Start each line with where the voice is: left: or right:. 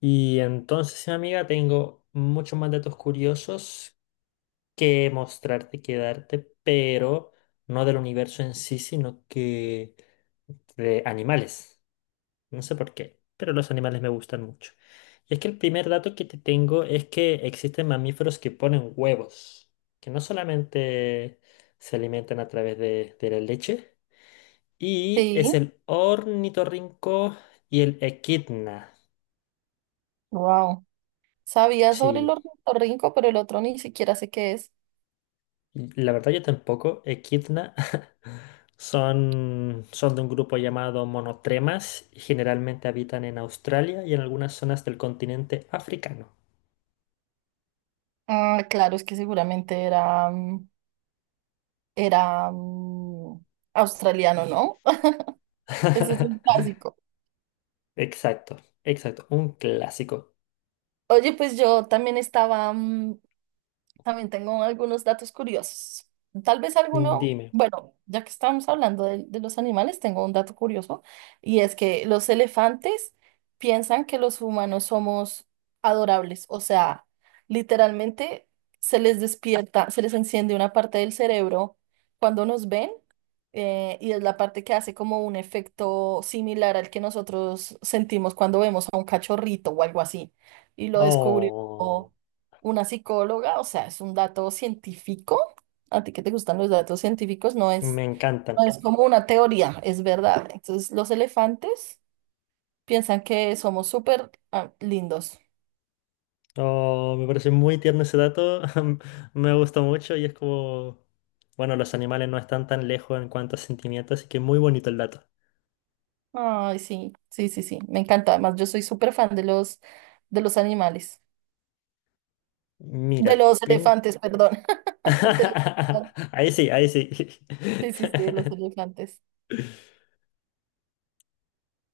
left: Y entonces, amiga, tengo muchos más datos curiosos que mostrarte, que darte, pero no del universo en sí, sino que de animales. No sé por qué, pero los animales me gustan mucho. Y es que el primer dato que te tengo es que existen mamíferos que ponen huevos, que no solamente se alimentan a través de la leche, y es
right: Sí,
left: el ornitorrinco y el equidna.
right: wow. Sabía sobre el
left: Sí.
right: ornitorrinco, pero el otro ni siquiera sé qué es.
left: La verdad yo tampoco. Echidna son de un grupo llamado monotremas y generalmente habitan en Australia y en algunas zonas del continente africano.
right: Ah, claro, es que seguramente era, era australiano, ¿no? Ese es un clásico.
left: Exacto, exacto. Un clásico.
right: Oye, pues yo también estaba, también tengo algunos datos curiosos. Tal vez alguno,
left: Dime.
right: bueno, ya que estamos hablando de los animales, tengo un dato curioso y es que los elefantes piensan que los humanos somos adorables, o sea, literalmente se les despierta, se les enciende una parte del cerebro cuando nos ven, y es la parte que hace como un efecto similar al que nosotros sentimos cuando vemos a un cachorrito o algo así. Y lo descubrió
left: Oh,
right: una psicóloga, o sea, es un dato científico. A ti que te gustan los datos científicos, no
left: me
right: es,
left: encantan.
right: no es como una teoría, es verdad. Entonces, los elefantes piensan que somos súper lindos.
left: Oh, me parece muy tierno ese dato. Me gustó mucho y es como... Bueno, los animales no están tan lejos en cuanto a sentimientos, así que muy bonito el dato.
right: Ay, sí, sí, sí, sí, me encanta. Además, yo soy súper fan de los animales,
left: Mira,
right: de los elefantes, perdón. De los-
left: ahí sí, ahí sí.
right: sí, sí, sí, de los elefantes.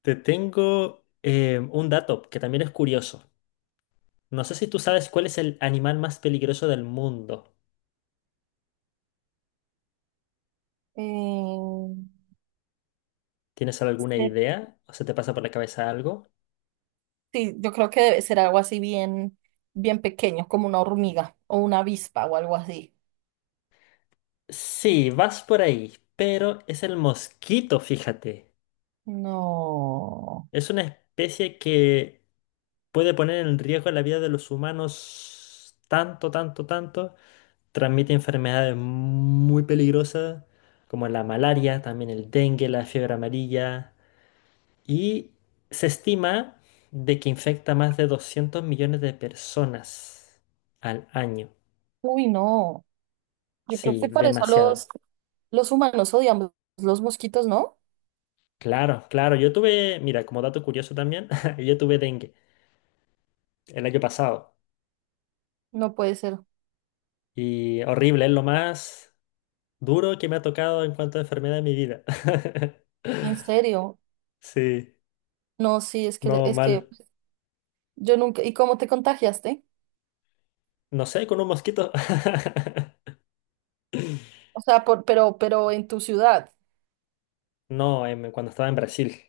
left: Te tengo un dato que también es curioso. No sé si tú sabes cuál es el animal más peligroso del mundo.
right: Eh,
left: ¿Tienes alguna
right: ser-
left: idea? ¿O se te pasa por la cabeza algo?
right: sí, yo creo que debe ser algo así bien, bien pequeño, como una hormiga o una avispa o algo así.
left: Sí, vas por ahí, pero es el mosquito, fíjate.
right: No.
left: Es una especie que puede poner en riesgo la vida de los humanos tanto, tanto, tanto. Transmite enfermedades muy peligrosas como la malaria, también el dengue, la fiebre amarilla y se estima de que infecta más de 200 millones de personas al año.
right: Uy, no. Yo creo
left: Sí,
right: que por eso
left: demasiado.
right: los humanos odiamos los mosquitos, ¿no?
left: Claro, claro. Yo tuve, mira, como dato curioso también, yo tuve dengue el año pasado
right: No puede ser.
left: y horrible, es lo más duro que me ha tocado en cuanto a enfermedad de mi vida.
right: En serio.
left: Sí,
right: No, sí, es que
left: no
right: es que
left: mal.
right: yo nunca. ¿Y cómo te contagiaste?
left: No sé, con un mosquito.
right: O sea, por, pero en tu ciudad.
left: No, cuando estaba en Brasil.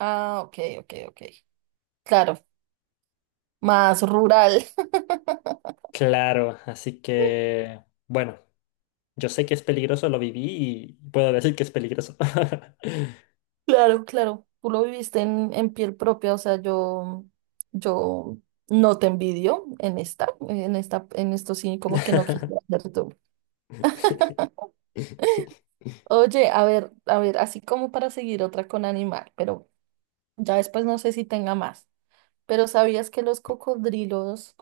right: Ah, ok, ok, ok. Claro, más rural.
left: Claro, así que, bueno, yo sé que es peligroso, lo viví y puedo decir que es peligroso.
right: Claro, claro. Tú lo viviste en piel propia, o sea, yo no te envidio en esta, en esta, en esto sí, como que no quise hacer. Oye, a ver, así como para seguir otra con animal, pero ya después no sé si tenga más. Pero ¿sabías que los cocodrilos,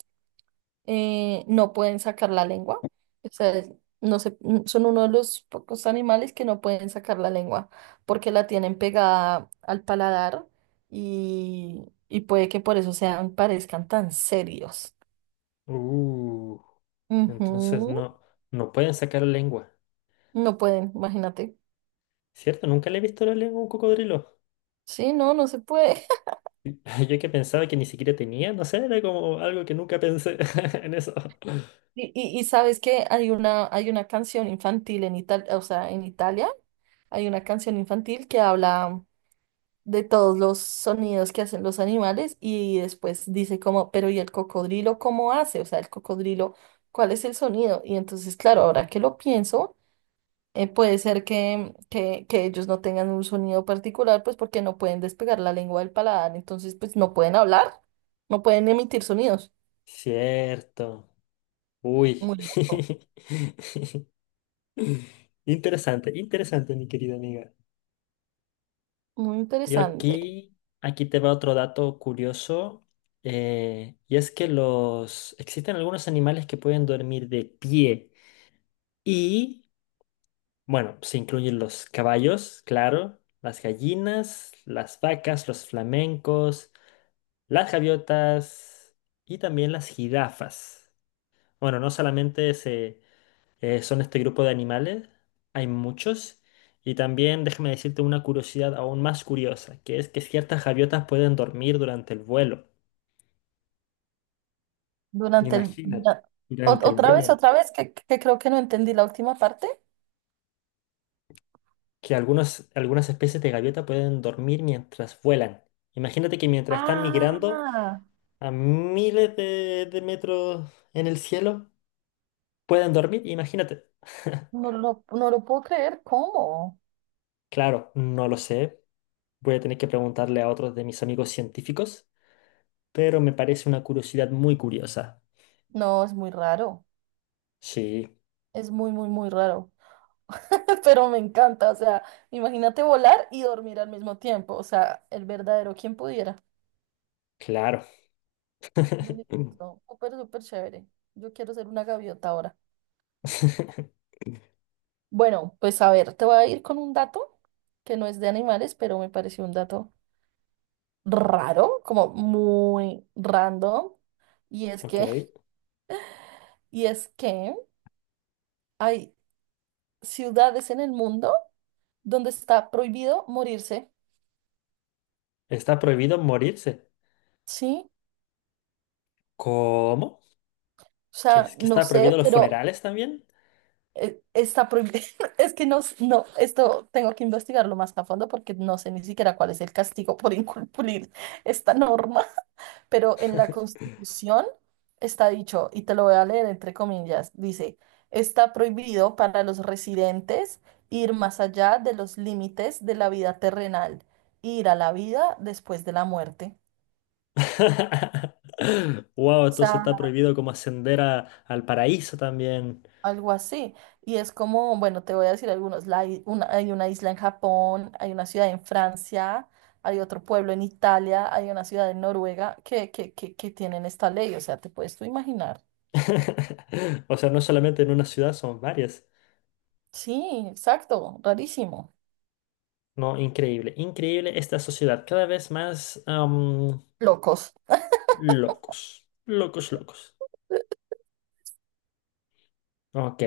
right: no pueden sacar la lengua? O sea, no sé, son uno de los pocos animales que no pueden sacar la lengua porque la tienen pegada al paladar y puede que por eso sean, parezcan tan serios.
left: Uh, entonces
right: Ujú.
left: no, no pueden sacar la lengua.
right: No pueden, imagínate.
left: ¿Cierto? Nunca le he visto la lengua a un cocodrilo.
right: Sí, no, no se puede.
left: Yo que pensaba que ni siquiera tenía, no sé, era como algo que nunca pensé en eso.
right: Y sabes que hay una canción infantil en Italia, o sea, en Italia hay una canción infantil que habla de todos los sonidos que hacen los animales y después dice como, pero ¿y el cocodrilo cómo hace? O sea, el cocodrilo, ¿cuál es el sonido? Y entonces, claro, ahora que lo pienso, puede ser que ellos no tengan un sonido particular, pues porque no pueden despegar la lengua del paladar, entonces pues no pueden hablar, no pueden emitir sonidos.
left: Cierto. Uy.
right: Muy loco,
left: Interesante, interesante, mi querida amiga.
right: muy
left: Yo
right: interesante.
left: aquí te va otro dato curioso, y es que existen algunos animales que pueden dormir de pie y, bueno, se incluyen los caballos, claro, las gallinas, las vacas, los flamencos, las gaviotas y también las jirafas. Bueno, no solamente se son este grupo de animales, hay muchos. Y también déjame decirte una curiosidad aún más curiosa, que es que ciertas gaviotas pueden dormir durante el vuelo.
right: Durante el...
left: Imagínate, durante el
right: otra vez,
left: vuelo,
right: otra vez, que creo que no entendí la última parte.
left: que algunas especies de gaviota pueden dormir mientras vuelan. Imagínate que mientras están migrando
right: Ah,
left: a miles de metros en el cielo, pueden dormir, imagínate.
right: no lo, no lo puedo creer, ¿cómo?
left: Claro, no lo sé. Voy a tener que preguntarle a otros de mis amigos científicos. Pero me parece una curiosidad muy curiosa.
right: No, es muy raro,
left: Sí,
right: es muy, muy, muy raro, pero me encanta, o sea, imagínate volar y dormir al mismo tiempo, o sea, el verdadero quien pudiera.
left: claro.
right: Deli- no, súper, súper chévere. Yo quiero ser una gaviota ahora. Bueno, pues a ver, te voy a ir con un dato que no es de animales, pero me pareció un dato raro, como muy random, y es
left: Ok.
right: que, y es que hay ciudades en el mundo donde está prohibido morirse,
left: ¿Está prohibido morirse?
right: ¿sí?
left: ¿Cómo?
right: O
left: ¿Que,
right: sea,
left: es- que
right: no
left: está prohibido
right: sé,
left: los
right: pero
left: funerales también?
right: está prohibido. Es que no, no, esto tengo que investigarlo más a fondo porque no sé ni siquiera cuál es el castigo por incumplir esta norma. Pero en la Constitución está dicho, y te lo voy a leer entre comillas, dice, está prohibido para los residentes ir más allá de los límites de la vida terrenal, ir a la vida después de la muerte.
left: Wow,
right: O
left: entonces está
right: sea,
left: prohibido como ascender a- al paraíso también.
right: algo así. Y es como, bueno, te voy a decir algunos, hay una isla en Japón, hay una ciudad en Francia, hay otro pueblo en Italia, hay una ciudad en Noruega que, que tienen esta ley. O sea, te puedes tú imaginar.
left: O sea, no solamente en una ciudad, son varias.
right: Sí, exacto, rarísimo.
left: No, increíble, increíble esta sociedad. Cada vez más
right: Locos.
left: locos, locos, locos. Ok.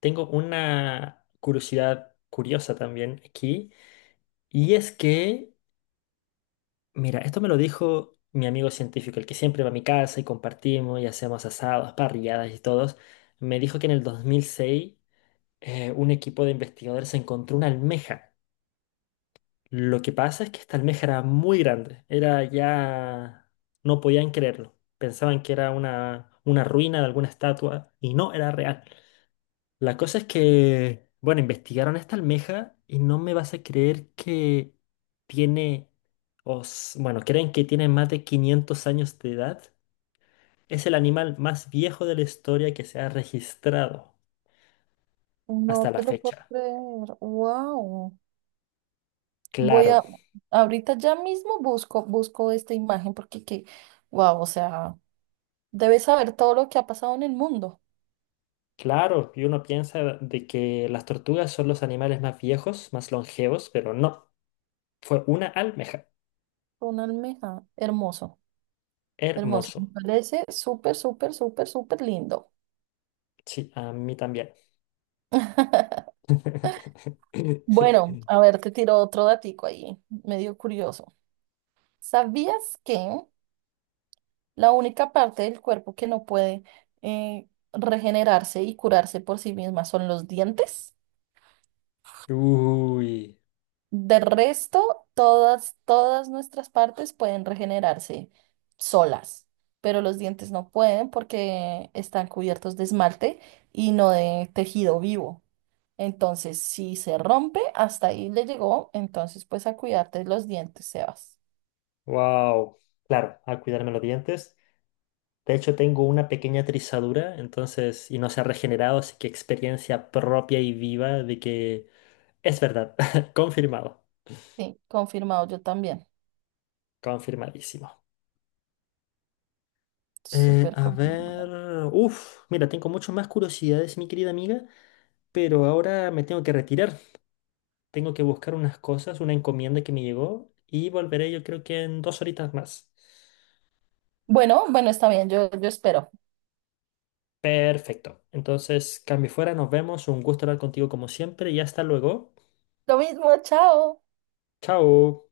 left: Tengo una curiosidad curiosa también aquí, y es que, mira, esto me lo dijo mi amigo científico, el que siempre va a mi casa y compartimos y hacemos asados, parrilladas y todos, me dijo que en el 2006 un equipo de investigadores encontró una almeja. Lo que pasa es que esta almeja era muy grande, era ya... no podían creerlo, pensaban que era una ruina de alguna estatua y no era real. La cosa es que, bueno, investigaron esta almeja y no me vas a creer que tiene, bueno, creen que tiene más de 500 años de edad. Es el animal más viejo de la historia que se ha registrado hasta
right: No
left: la
right: te lo puedo
left: fecha.
right: creer. Wow. Voy
left: Claro,
right: a, ahorita ya mismo busco, busco esta imagen porque que, wow, o sea, debes saber todo lo que ha pasado en el mundo.
left: claro, y uno piensa de que las tortugas son los animales más viejos, más longevos, pero no, fue una almeja.
right: Una almeja. Hermoso, hermoso. Me
left: Hermoso.
right: parece súper, súper, súper, súper lindo.
left: Sí, a mí también.
right: Bueno, a ver, te tiro otro datico ahí, medio curioso. ¿Sabías que la única parte del cuerpo que no puede, regenerarse y curarse por sí misma son los dientes?
left: Uy.
right: De resto, todas, todas nuestras partes pueden regenerarse solas, pero los dientes no pueden porque están cubiertos de esmalte y no de tejido vivo. Entonces, si se rompe, hasta ahí le llegó. Entonces, pues a cuidarte los dientes, Sebas.
left: Wow. Claro, al cuidarme los dientes. De hecho, tengo una pequeña trizadura, entonces, y no se ha regenerado, así que experiencia propia y viva de que es verdad. Confirmado.
right: Sí, confirmado yo también.
left: Confirmadísimo.
right: Súper
left: A ver.
right: confirmado.
left: Uf, mira, tengo mucho más curiosidades, mi querida amiga, pero ahora me tengo que retirar. Tengo que buscar unas cosas, una encomienda que me llegó, y volveré yo creo que en 2 horitas más.
right: Bueno, bueno, está bien, yo espero.
left: Perfecto. Entonces, cambio fuera, nos vemos. Un gusto hablar contigo como siempre y hasta luego.
right: Lo mismo, chao.
left: Chao.